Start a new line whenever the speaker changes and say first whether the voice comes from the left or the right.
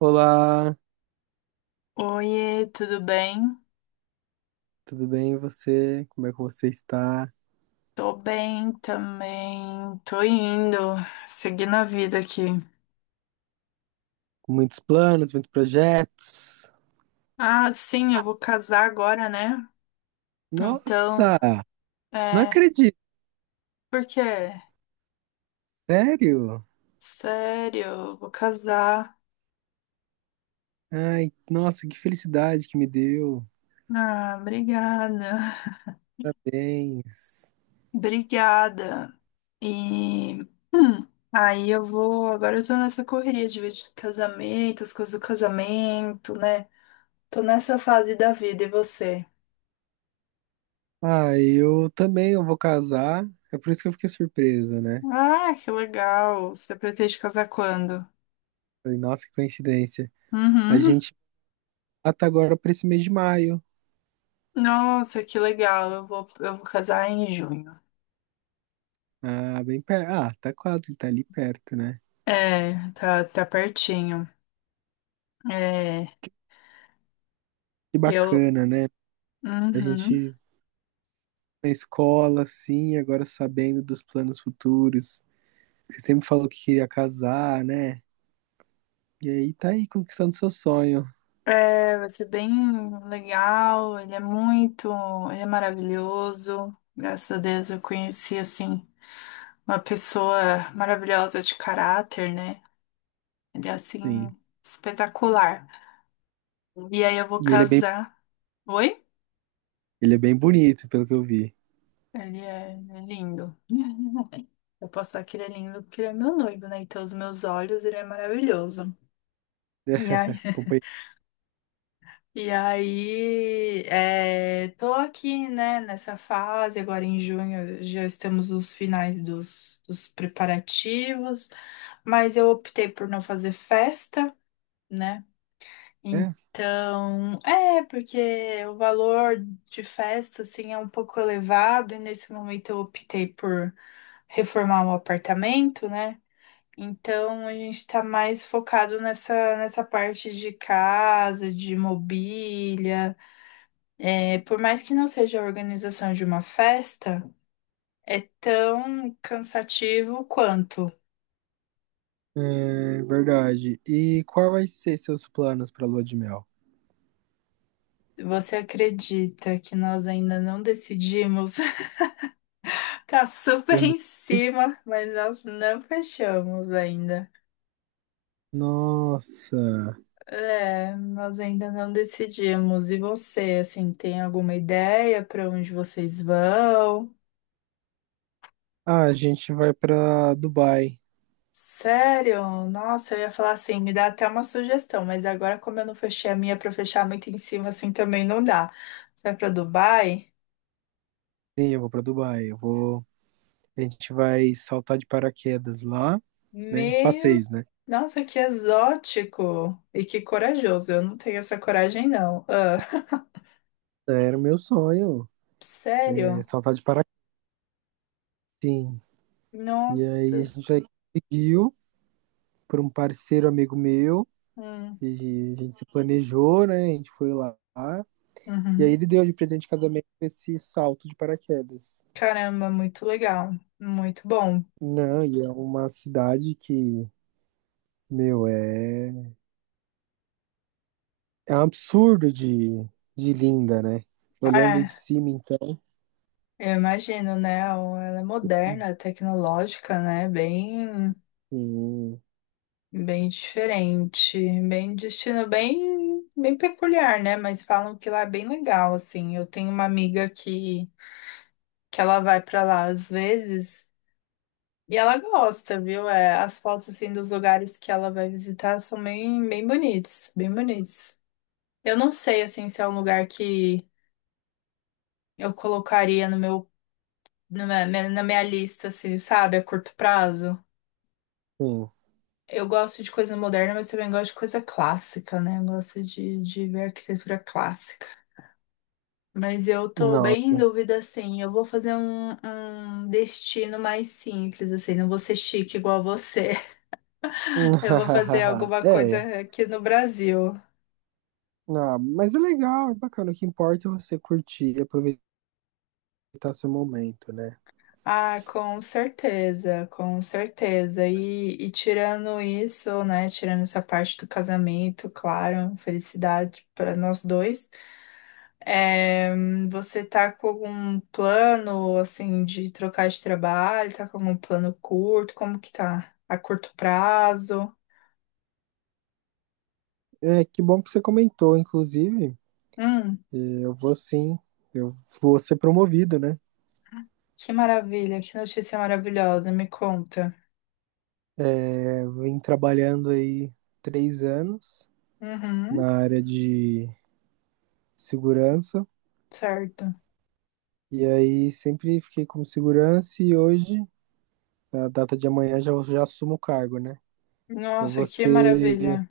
right: Olá,
left: Oiê, tudo bem?
right: tudo bem e você? Como é que você está?
left: Tô bem também. Tô indo, seguindo a vida aqui.
right: Com muitos planos, muitos projetos?
left: Ah, sim, eu vou casar agora, né? Então,
right: Nossa, não
left: é.
right: acredito,
left: Por quê?
right: sério?
left: Sério, eu vou casar.
right: Ai, nossa, que felicidade que me deu.
left: Ah, obrigada.
right: Parabéns.
left: Obrigada. E. hum, aí eu vou. Agora eu tô nessa correria de vídeo de casamento, as coisas do casamento, né? Tô nessa fase da vida, e você?
right: Ah, eu também eu vou casar. É por isso que eu fiquei surpresa, né?
left: Ah, que legal. Você pretende casar quando?
right: Falei, nossa, que coincidência. A
left: Uhum.
right: gente tá agora para esse mês de maio.
left: Nossa, que legal. Eu vou casar em junho.
right: Ah, bem perto. Ah, tá quase, tá ali perto, né?
left: É, tá pertinho. É,
right: Que
left: eu.
right: bacana, né? A
left: Uhum.
right: gente na escola, assim, agora sabendo dos planos futuros. Você sempre falou que queria casar, né? E aí tá aí conquistando seu sonho,
left: É, vai ser bem legal. Ele é muito. Ele é maravilhoso. Graças a Deus eu conheci, assim, uma pessoa maravilhosa de caráter, né? Ele é, assim,
right: sim.
left: espetacular. E aí eu vou
right: E
left: casar. Oi?
right: ele é bem bonito, pelo que eu vi.
left: Ele é lindo. Eu posso falar que ele é lindo porque ele é meu noivo, né? Então, os meus olhos, ele é maravilhoso.
right: É,
left: E aí,
right: acompanhei.
left: e aí é, tô aqui, né, nessa fase, agora em junho já estamos nos finais dos preparativos, mas eu optei por não fazer festa, né?
right: É,
left: Então, porque o valor de festa, assim, é um pouco elevado, e nesse momento eu optei por reformar o apartamento, né? Então a gente está mais focado nessa parte de casa, de mobília. É, por mais que não seja a organização de uma festa, é tão cansativo quanto.
right: é verdade. E qual vai ser seus planos pra lua de mel?
left: Você acredita que nós ainda não decidimos? Tá super
right: Eu
left: em
right: não.
left: cima, mas nós não fechamos ainda.
right: Nossa.
left: É, nós ainda não decidimos. E você, assim, tem alguma ideia para onde vocês vão?
right: Ah, a gente vai pra Dubai.
left: Sério? Nossa, eu ia falar assim, me dá até uma sugestão, mas agora como eu não fechei a minha para fechar muito em cima assim também não dá. Você vai para Dubai?
right: Sim, eu vou pra Dubai. Eu vou. A gente vai saltar de paraquedas lá, né? Os
left: Meu,
right: passeios, né?
left: nossa, que exótico e que corajoso. Eu não tenho essa coragem não. Ah,
right: Era o meu sonho, é,
left: sério?
right: saltar de paraquedas. Sim. E aí a
left: Nossa.
right: gente já conseguiu por um parceiro amigo meu,
left: Hum,
right: e a gente se planejou, né? A gente foi lá. E aí
left: uhum.
right: ele deu de presente de casamento esse salto de paraquedas.
left: Caramba, muito legal, muito bom.
right: Não, e é uma cidade que, meu, é um absurdo de linda, né? Olhando
left: É,
right: de cima, então.
left: eu imagino, né? Ela é moderna, tecnológica, né? Bem
right: Sim,
left: Bem diferente, bem destino bem peculiar, né? Mas falam que lá é bem legal, assim. Eu tenho uma amiga que ela vai pra lá às vezes e ela gosta, viu? É, as fotos assim dos lugares que ela vai visitar são bem bem bonitos, bem bonitos. Eu não sei assim se é um lugar que eu colocaria no meu na minha lista, assim, sabe, a curto prazo.
right: sim.
left: Eu gosto de coisa moderna, mas também gosto de coisa clássica, né? Eu gosto de ver arquitetura clássica. Mas eu tô bem em
right: Nossa.
left: dúvida, assim. Eu vou fazer um destino mais simples, assim. Não vou ser chique igual você. Eu vou fazer alguma
right: É.
left: coisa aqui no Brasil.
right: Ah, mas é legal, é bacana. O que importa é você curtir e aproveitar seu momento, né?
left: Ah, com certeza, com certeza. E tirando isso, né? Tirando essa parte do casamento, claro, felicidade para nós dois. É, você tá com algum plano, assim, de trocar de trabalho? Tá com algum plano curto? Como que tá? A curto prazo?
right: É, que bom que você comentou, inclusive.
left: Hum,
right: Eu vou sim, eu vou ser promovido, né?
left: que maravilha, que notícia maravilhosa, me conta.
right: É, vim trabalhando aí 3 anos
left: Uhum,
right: na área de segurança.
left: certo.
right: E aí sempre fiquei como segurança e hoje, na data de amanhã, já assumo o cargo, né? Eu vou
left: Nossa, que
right: ser
left: maravilha.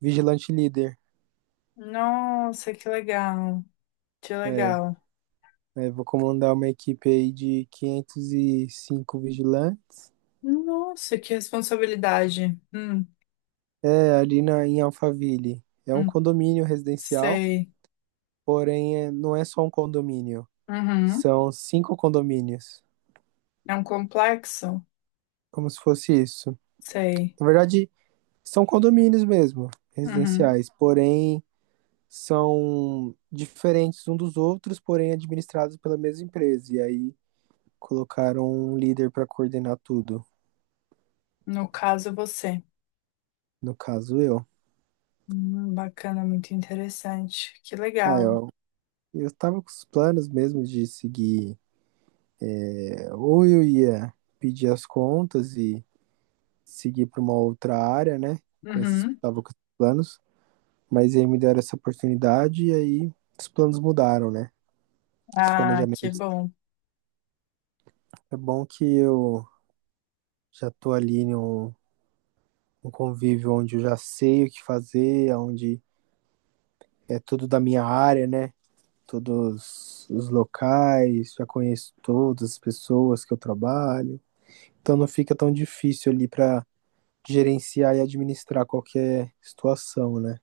right: vigilante líder.
left: Nossa, que legal, que
right: É,
left: legal.
right: é, vou comandar uma equipe aí de 505 vigilantes.
left: Nossa, que responsabilidade.
right: É, ali na, em Alphaville. É um
left: Hum,
right: condomínio residencial.
left: sei.
right: Porém, não é só um condomínio.
left: Uhum,
right: São cinco condomínios.
left: é um complexo?
right: Como se fosse isso.
left: Sei.
right: Na verdade, são condomínios mesmo,
left: Uhum,
right: residenciais. Porém, são diferentes um dos outros, porém administrados pela mesma empresa. E aí colocaram um líder para coordenar tudo.
left: no caso, você.
right: No caso, eu.
left: Bacana, muito interessante. Que
right: Ah,
left: legal.
right: eu tava com os planos mesmo de seguir. É, ou eu ia pedir as contas e seguir para uma outra área, né? Com esses,
left: Uhum.
right: tava com esses planos. Mas aí me deram essa oportunidade e aí os planos mudaram, né? Os
left: Ah, que
right: planejamentos.
left: bom.
right: É bom que eu já tô ali num convívio onde eu já sei o que fazer, onde é tudo da minha área, né? Todos os locais, já conheço todas as pessoas que eu trabalho. Então não fica tão difícil ali para gerenciar e administrar qualquer situação, né?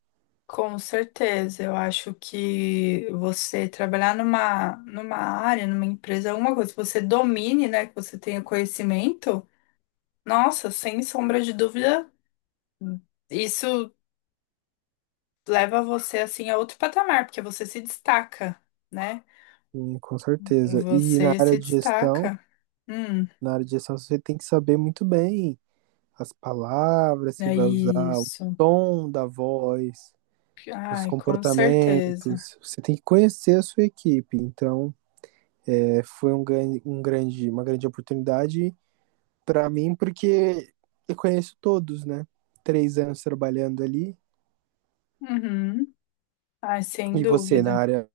left: Com certeza, eu acho que você trabalhar numa área, numa empresa, é uma coisa que você domine, né, que você tenha conhecimento, nossa, sem sombra de dúvida, isso leva você, assim, a outro patamar, porque você se destaca, né?
right: Sim, com certeza. E
left: Você se destaca. Hum,
right: na área de gestão você tem que saber muito bem as palavras que
left: É
right: vai usar, o
left: isso.
right: tom da voz, os
left: Ai, com certeza.
right: comportamentos. Você tem que conhecer a sua equipe. Então, é, foi uma grande oportunidade para mim, porque eu conheço todos, né? 3 anos trabalhando ali.
left: Uhum. Ai, sem
right: E você, na
left: dúvida.
right: área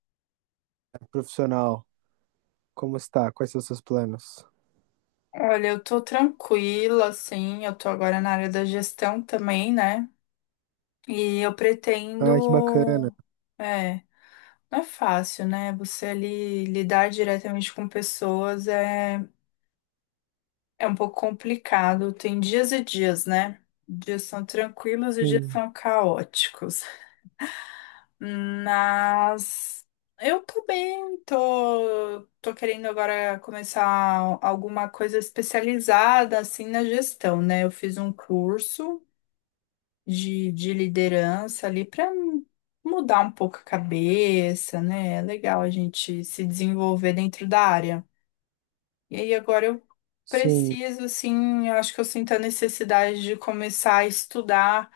right: profissional, como está? Quais são os seus planos?
left: Olha, eu tô tranquila, assim, eu tô agora na área da gestão também, né? E eu
right: Ai, que
left: pretendo.
right: bacana.
left: É, não é fácil, né? Você ali lidar diretamente com pessoas é um pouco complicado. Tem dias e dias, né? Dias são tranquilos e dias
right: Sim,
left: são caóticos. Mas eu tô bem, tô querendo agora começar alguma coisa especializada assim na gestão, né? Eu fiz um curso de liderança ali para mudar um pouco a cabeça, né? É legal a gente se desenvolver dentro da área. E aí agora eu
right: sim,
left: preciso, assim, eu acho que eu sinto a necessidade de começar a estudar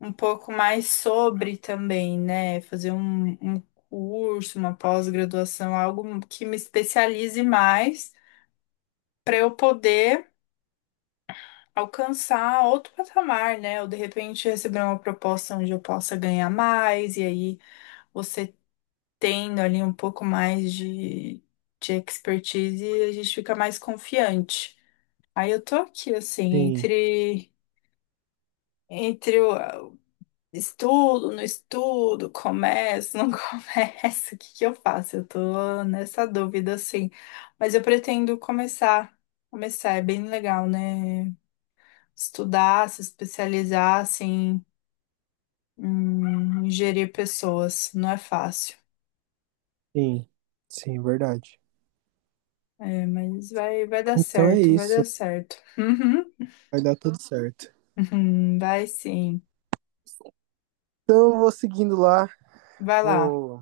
left: um pouco mais sobre também, né? Fazer um curso, uma pós-graduação, algo que me especialize mais para eu poder alcançar outro patamar, né? Ou de repente receber uma proposta onde eu possa ganhar mais, e aí você tendo ali um pouco mais de expertise, a gente fica mais confiante. Aí eu tô aqui, assim,
right: sim,
left: entre. Entre o, Estudo, não estudo, começo, não começo, o que que eu faço? Eu tô nessa dúvida, assim. Mas eu pretendo começar, é bem legal, né? Estudar, se especializar, assim, em gerir pessoas, não é fácil.
right: sim, sim, verdade.
left: É, mas vai dar
right: Então é
left: certo, vai
right: isso.
left: dar certo. Uhum.
right: Vai dar tudo certo.
left: Uhum, vai sim,
right: Então eu vou seguindo lá.
left: vai lá.
right: Vou,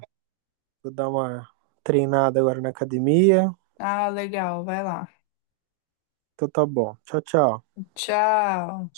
right: vou dar uma treinada agora na academia.
left: Ah, legal, vai lá.
right: Então tá bom. Tchau, tchau.
left: Tchau.